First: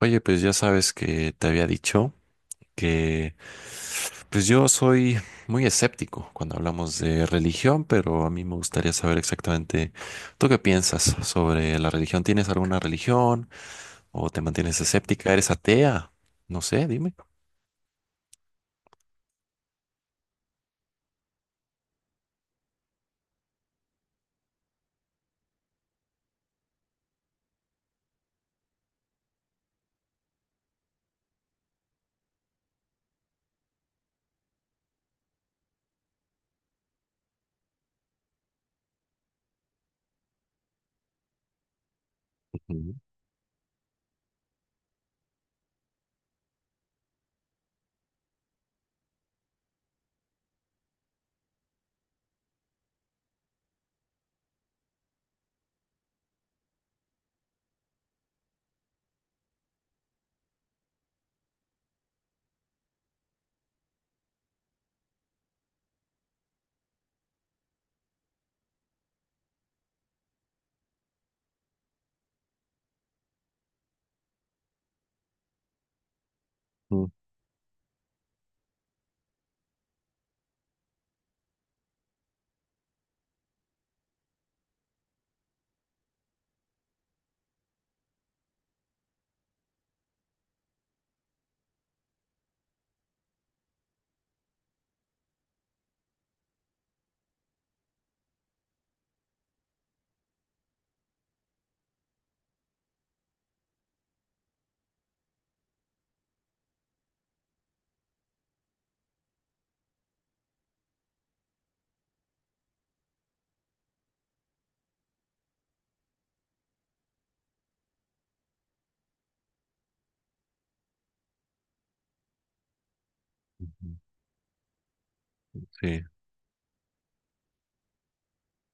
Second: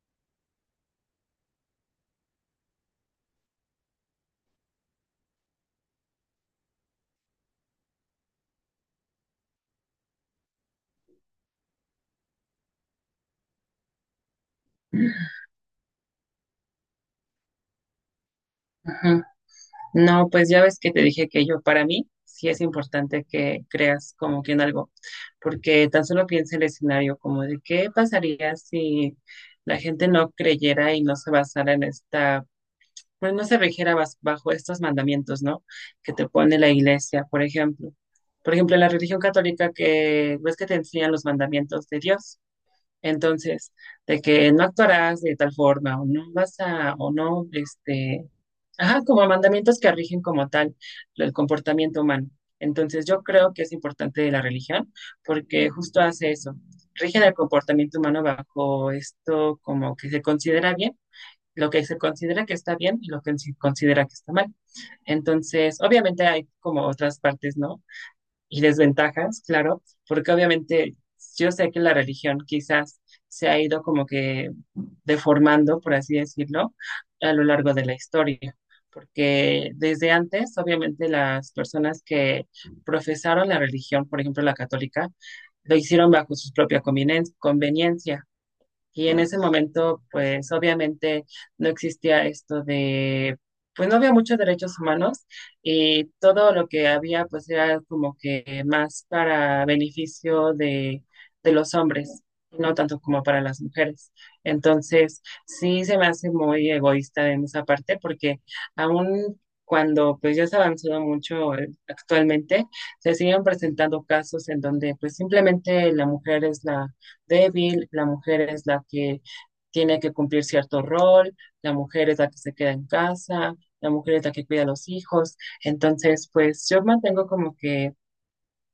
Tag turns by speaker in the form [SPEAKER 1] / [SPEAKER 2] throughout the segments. [SPEAKER 1] Oye, pues ya sabes que te había dicho que pues yo soy muy escéptico cuando hablamos de religión, pero a mí me gustaría saber exactamente tú qué piensas sobre la religión. ¿Tienes alguna religión o te mantienes escéptica? ¿Eres atea? No sé, dime.
[SPEAKER 2] Ujú. No, pues ya ves que te dije que yo, para mí, sí es importante que creas como que en algo, porque tan solo piensa el escenario como de qué pasaría si la gente no creyera y no se basara en esta, pues no se rigiera bajo estos mandamientos, ¿no? Que te pone la iglesia, por ejemplo. Por ejemplo, en la religión católica que ves que te enseñan los mandamientos de Dios.
[SPEAKER 1] Ujú,
[SPEAKER 2] Entonces, de que no actuarás de tal forma, o no vas a, o no, ajá, como mandamientos que rigen como tal el comportamiento humano. Entonces, yo creo que es importante de la religión porque justo hace eso, rigen el comportamiento humano bajo esto como que se considera bien, lo que se considera que está bien y lo que se considera que está mal. Entonces, obviamente hay como otras partes, ¿no? Y desventajas, claro, porque obviamente yo sé que la religión quizás se ha ido como que deformando, por así decirlo,
[SPEAKER 1] ujú,
[SPEAKER 2] a lo largo de la historia, porque desde antes, obviamente, las personas que profesaron la religión, por ejemplo, la católica, lo hicieron bajo su propia conveniencia. Y en ese momento, pues obviamente no existía esto de, pues no había muchos derechos humanos y todo lo que había, pues era como que más para beneficio de los hombres, no tanto como para las mujeres. Entonces, sí se me hace muy egoísta en esa parte porque aún cuando pues ya se ha avanzado mucho actualmente, se siguen presentando casos en donde pues simplemente la mujer es la débil, la mujer es la que tiene que cumplir cierto rol, la mujer es la que se queda en casa,
[SPEAKER 1] ujú.
[SPEAKER 2] la mujer es la que cuida a los hijos.
[SPEAKER 1] Sí,
[SPEAKER 2] Entonces, pues yo mantengo como que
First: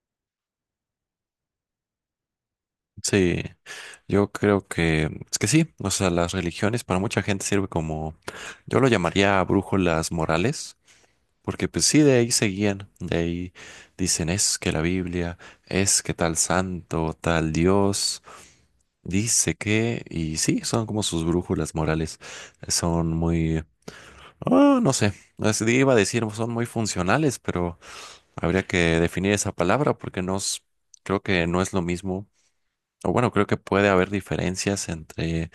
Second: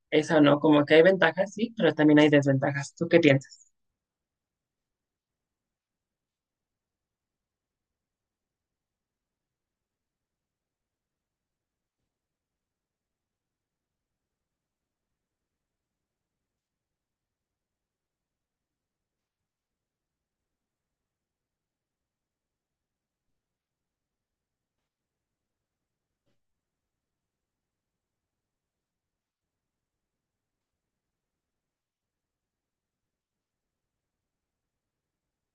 [SPEAKER 2] eso, ¿no? Como que hay ventajas, sí, pero también hay desventajas. ¿Tú qué
[SPEAKER 1] sí,
[SPEAKER 2] piensas?
[SPEAKER 1] yo creo que es que sí, o sea, las religiones para mucha gente sirve como, yo lo llamaría brújulas morales. Porque pues sí, de ahí seguían, de ahí dicen es que la Biblia, es que tal santo, tal Dios, dice que, y sí, son como sus brújulas morales, son muy, no sé, iba a decir, son muy funcionales, pero habría que definir esa palabra porque no, creo que no es lo mismo, o bueno, creo que puede haber diferencias entre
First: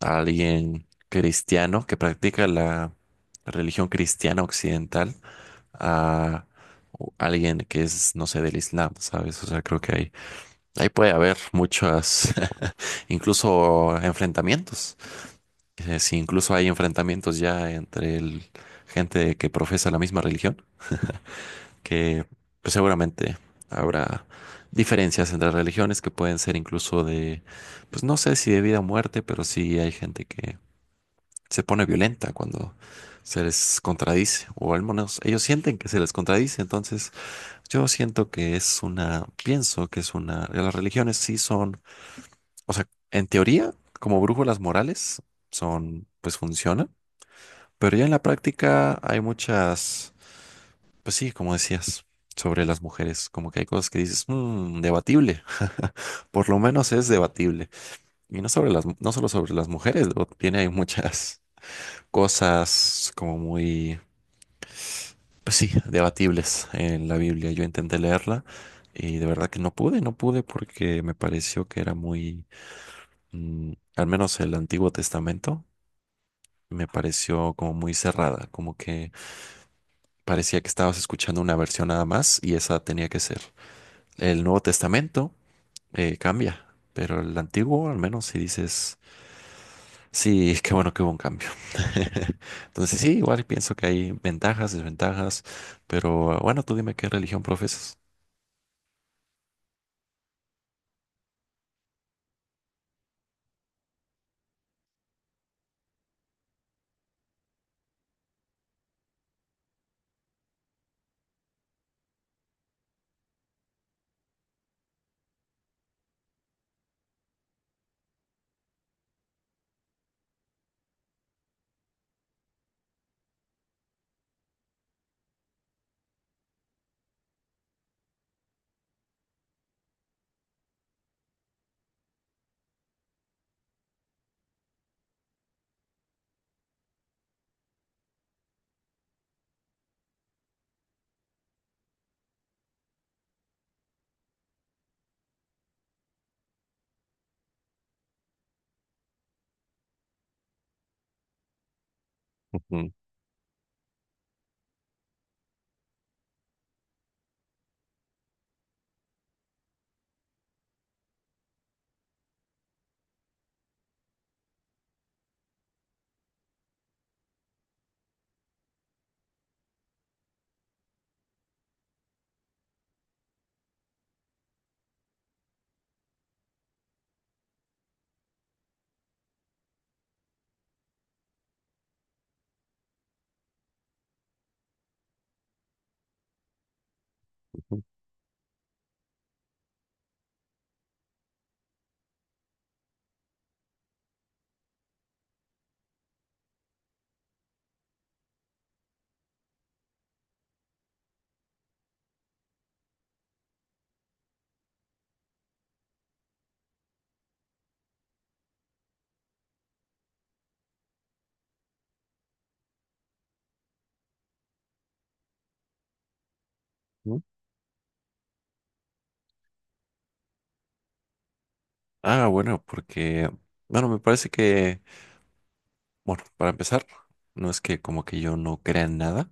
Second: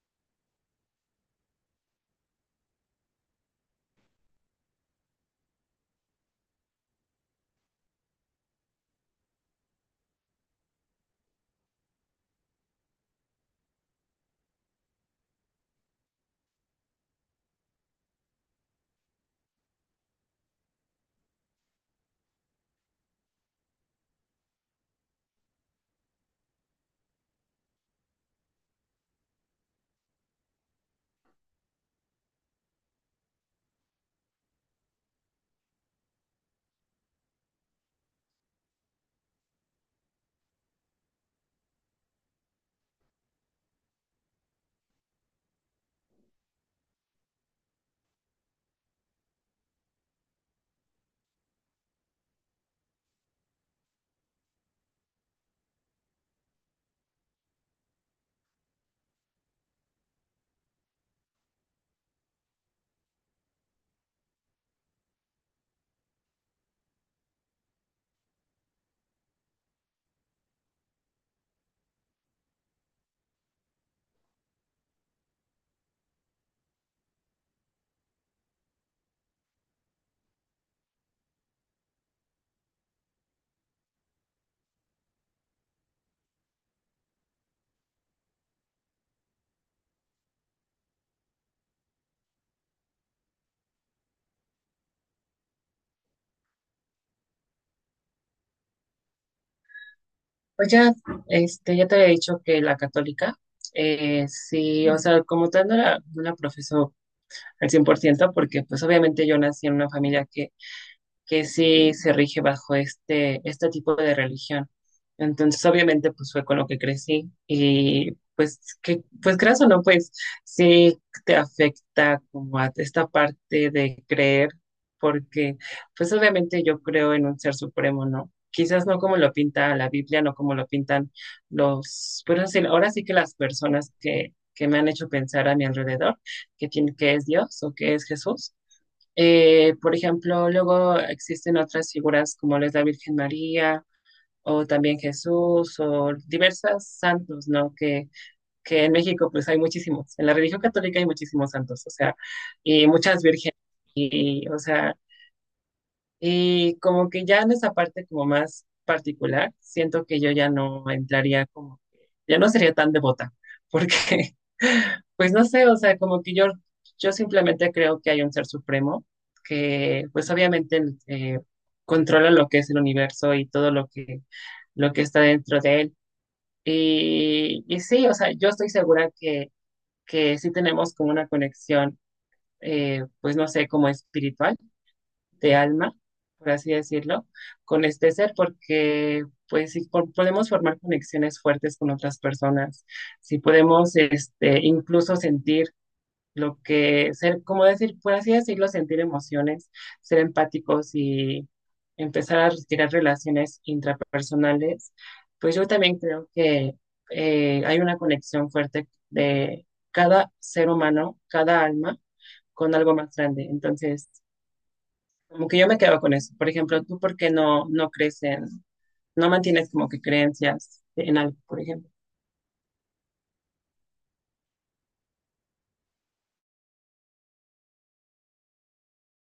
[SPEAKER 1] alguien cristiano que practica la religión cristiana occidental a alguien que es, no sé, del Islam, ¿sabes? O sea, creo que ahí, ahí puede haber muchas, incluso enfrentamientos. Si incluso hay enfrentamientos ya entre gente que profesa la misma religión, que pues, seguramente habrá diferencias entre religiones que pueden ser incluso de, pues no sé si de vida o muerte, pero sí hay gente que se pone violenta cuando se les contradice, o al menos ellos sienten que se les contradice, entonces yo siento que es una, pienso que es una, las religiones sí son, o sea, en teoría, como brújulas morales, son, pues funcionan, pero ya en la práctica hay muchas, pues sí, como decías, sobre las mujeres, como que hay cosas que dices, "Mm, debatible, por lo menos es debatible." Y no sobre las, no solo sobre las mujeres, luego tiene hay muchas cosas como muy. Pues sí, debatibles en la Biblia. Yo intenté leerla y de verdad que no pude, no pude porque me pareció que era muy, al menos el Antiguo Testamento, me pareció como muy cerrada, como que parecía que estabas escuchando una versión nada más y esa tenía que ser. El Nuevo Testamento cambia, pero el Antiguo al menos si dices, sí, qué bueno que hubo un cambio. Entonces sí, igual pienso que hay ventajas, desventajas, pero bueno, tú dime qué religión profesas.
[SPEAKER 2] Pues ya, ya te había dicho que la católica, sí, o sea, como tal no la, no la profeso al 100% porque pues obviamente yo nací en una familia que sí se rige bajo este, este tipo de religión. Entonces, obviamente, pues fue con lo que crecí y pues, que, pues creas o no, pues sí te afecta como a esta parte de creer, porque pues obviamente yo creo en un ser supremo, ¿no? Quizás no como lo pinta la Biblia, no como lo pintan los, pero sí, ahora sí que las personas que me han hecho pensar a mi alrededor, que tiene, que es Dios o que es Jesús por ejemplo, luego existen otras figuras como lo es la Virgen María o también Jesús o diversas santos, ¿no? Que en México pues hay muchísimos, en la religión católica hay muchísimos santos, o sea, y muchas vírgenes, y, o sea, y como que ya en esa parte como más particular, siento que yo ya no entraría como, ya no sería tan devota, porque, pues no sé, o sea, como que yo simplemente creo que hay un ser supremo que, pues obviamente, eh, controla lo que es el universo y todo lo que está dentro de él. Y sí, o sea, yo estoy segura que sí tenemos como una conexión, pues no sé, como espiritual de alma, por así decirlo,
[SPEAKER 1] Ujú.
[SPEAKER 2] con este ser, porque pues si podemos formar conexiones fuertes con otras personas, si podemos este, incluso sentir lo que, ser, como decir, por así decirlo, sentir emociones, ser empáticos y empezar a retirar relaciones intrapersonales, pues yo también creo que hay una conexión fuerte de cada ser humano, cada alma, con algo más grande. Entonces, como que yo me quedo con eso. Por ejemplo, ¿tú por
[SPEAKER 1] ¿No?
[SPEAKER 2] qué no, no crees en, no mantienes como que creencias en algo, por ejemplo?
[SPEAKER 1] Ah, bueno, porque, bueno, me parece que, bueno, para empezar, no es que como que yo no crea en nada,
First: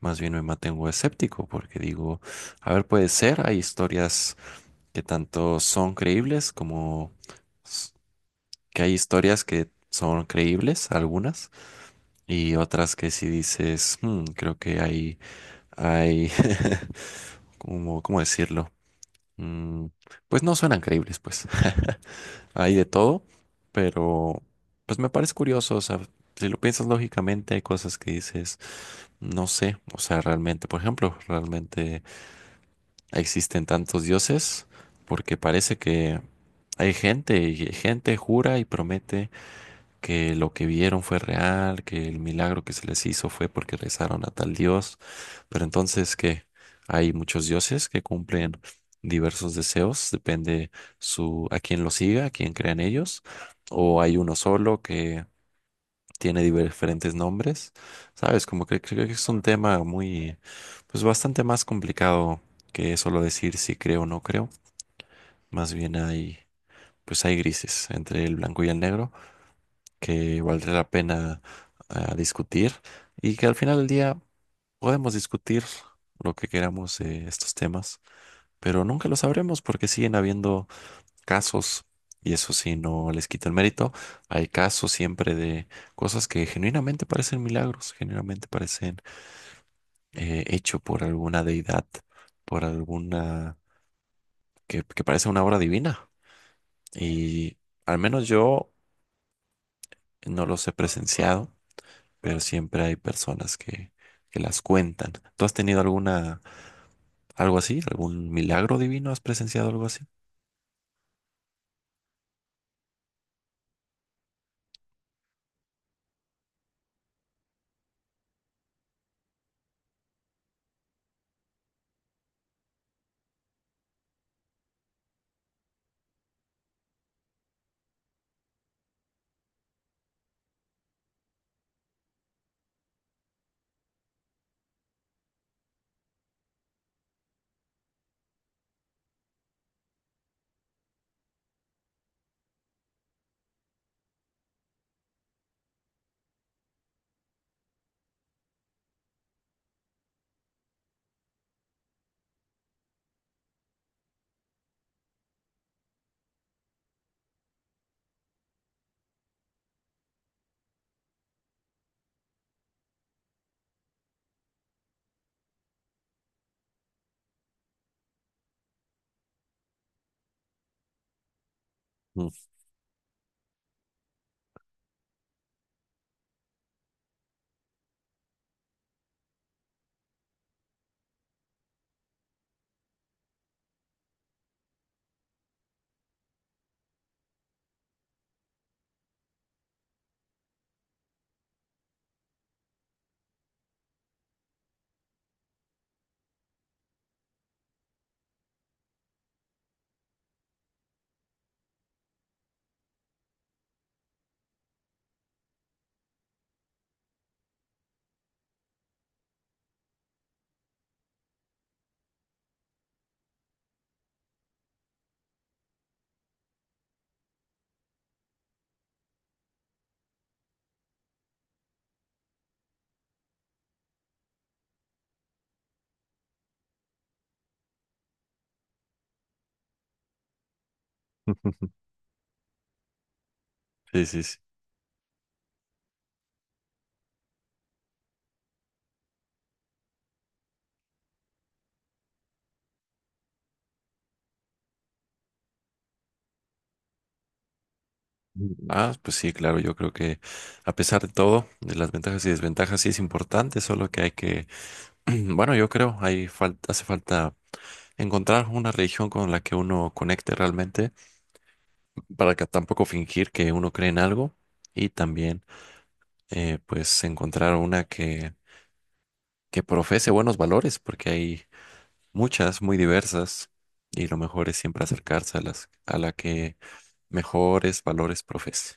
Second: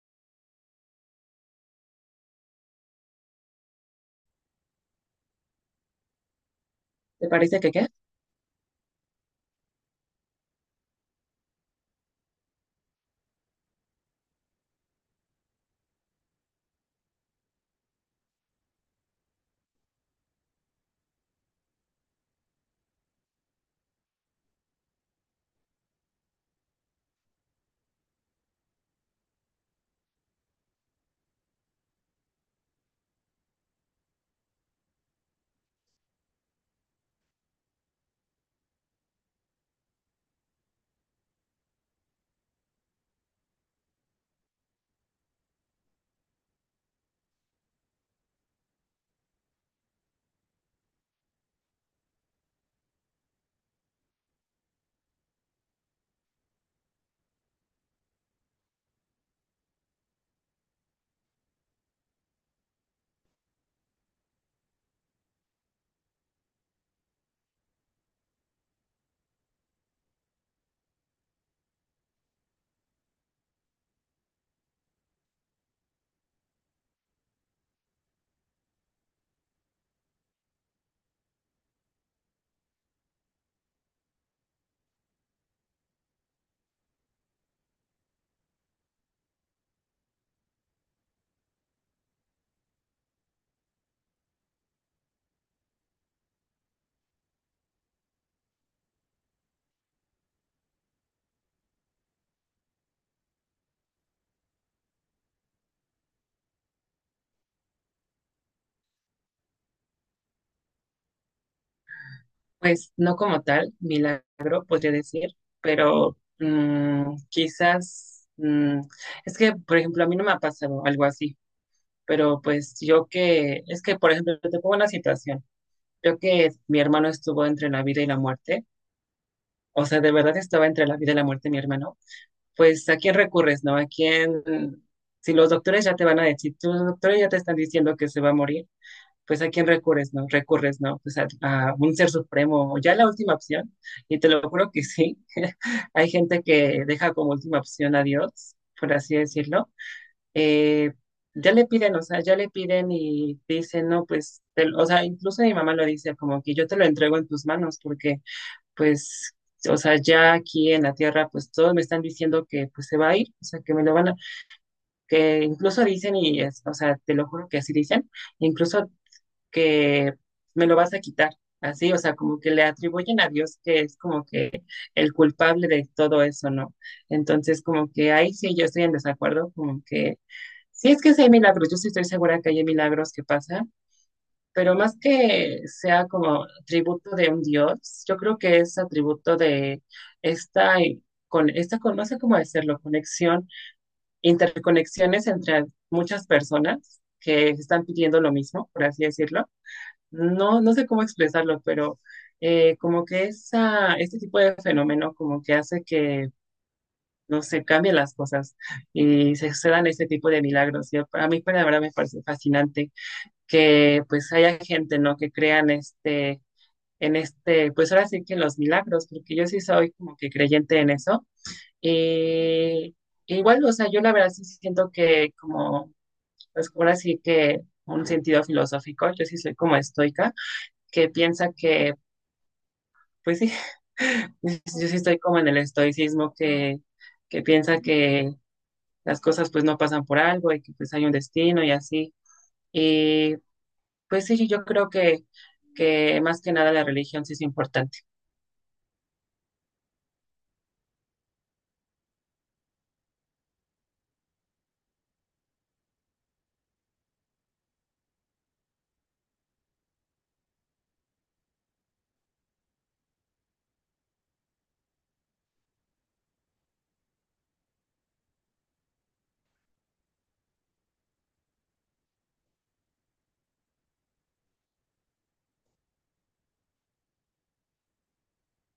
[SPEAKER 1] más bien me mantengo escéptico, porque digo, a ver, puede ser, hay historias que tanto son creíbles como
[SPEAKER 2] ¿Te parece que qué?
[SPEAKER 1] s- que hay historias que son creíbles, algunas, y otras que si dices, "Hmm, creo que hay, como, ¿cómo decirlo? Mm, pues no suenan creíbles, pues." Hay de todo, pero pues me parece curioso, o sea, si lo piensas lógicamente, hay cosas que dices, no sé, o sea, realmente, por ejemplo, realmente existen tantos dioses, porque parece que hay gente y gente jura y promete que lo que vieron fue real, que el milagro que se les hizo fue porque rezaron a tal dios, pero entonces que hay muchos dioses que cumplen diversos deseos, depende su a quién lo siga, a quién crean ellos, o hay uno solo que tiene diferentes nombres, ¿sabes? Como que creo que es un tema muy, pues bastante más complicado que solo decir si creo o no creo, más bien hay, pues hay grises entre el blanco y el negro que valdría la pena discutir y que al final del día podemos discutir lo que queramos de estos temas, pero nunca lo sabremos porque siguen habiendo casos y eso sí no les quita el mérito. Hay casos siempre de cosas que genuinamente parecen milagros, genuinamente parecen hecho por alguna deidad, por alguna que parece una obra divina y al menos yo no los he presenciado pero siempre hay personas que las cuentan. ¿Tú has tenido alguna, algo así? ¿Algún milagro divino? ¿Has presenciado algo así?
[SPEAKER 2] Pues no como tal, milagro, podría decir, pero mm, quizás, mm, es que, por ejemplo, a mí no me ha pasado algo así, pero pues yo que, es que, por ejemplo, te pongo una situación. Yo que mi hermano estuvo entre la vida y la muerte, o sea, de verdad estaba entre la vida y la muerte mi hermano pues ¿a quién recurres, no? ¿A quién? Si los doctores ya te van a decir, si los doctores ya te están diciendo que se va a morir, pues ¿a quién recurres, no? Recurres, ¿no? Pues a un ser supremo, o ya la última opción, y te lo juro que sí, hay gente que deja como última opción a Dios, por así decirlo. Eh, ya le piden, o sea, ya le piden y dicen, no, pues, te, lo- o sea, incluso mi mamá lo dice, como que yo te lo entrego en tus manos, porque pues, o sea, ya aquí en la tierra, pues todos me están diciendo que pues se va a ir, o sea, que me lo van a, que incluso dicen y, es- o sea, te lo juro que así dicen, incluso que me lo vas a quitar, así, o sea,
[SPEAKER 1] Mm.
[SPEAKER 2] como que le atribuyen a Dios que es como que el culpable de todo eso, ¿no? Entonces, como que ahí sí yo estoy en desacuerdo, como que, si es que sí hay milagros, yo sí estoy segura que hay milagros que pasan, pero más que sea como tributo de un dios, yo creo que es atributo de esta, y- con, esta con, no sé cómo decirlo, conexión, interconexiones entre muchas personas que están pidiendo lo mismo, por así decirlo. No, no sé cómo expresarlo, pero como que esa, este tipo de fenómeno como que hace que, no sé, cambien las cosas y se dan este tipo de milagros. Y a mí, para la verdad, me parece fascinante que pues haya gente, ¿no? Que crean este, en este, pues ahora sí que en los milagros, porque yo sí soy como que creyente en eso. Y igual, o sea, yo la verdad sí siento que como, pues ahora sí que un sentido filosófico, yo sí soy como estoica, que piensa que, pues sí,
[SPEAKER 1] Sí, sí, sí.
[SPEAKER 2] yo sí estoy como en el estoicismo que piensa que las cosas pues no pasan por algo y que pues hay un destino y así. Y pues sí, yo creo que más que nada la religión sí es importante.
[SPEAKER 1] Ah, pues sí, claro, yo creo que a pesar de todo, de las ventajas y desventajas, sí es importante, solo que hay que, bueno, yo creo, hay falta, hace falta encontrar una religión con la que uno conecte realmente, para que tampoco fingir que uno cree en algo y también, pues, encontrar una que profese buenos valores, porque hay muchas muy diversas y lo mejor es siempre acercarse a las, a la que mejores valores profese.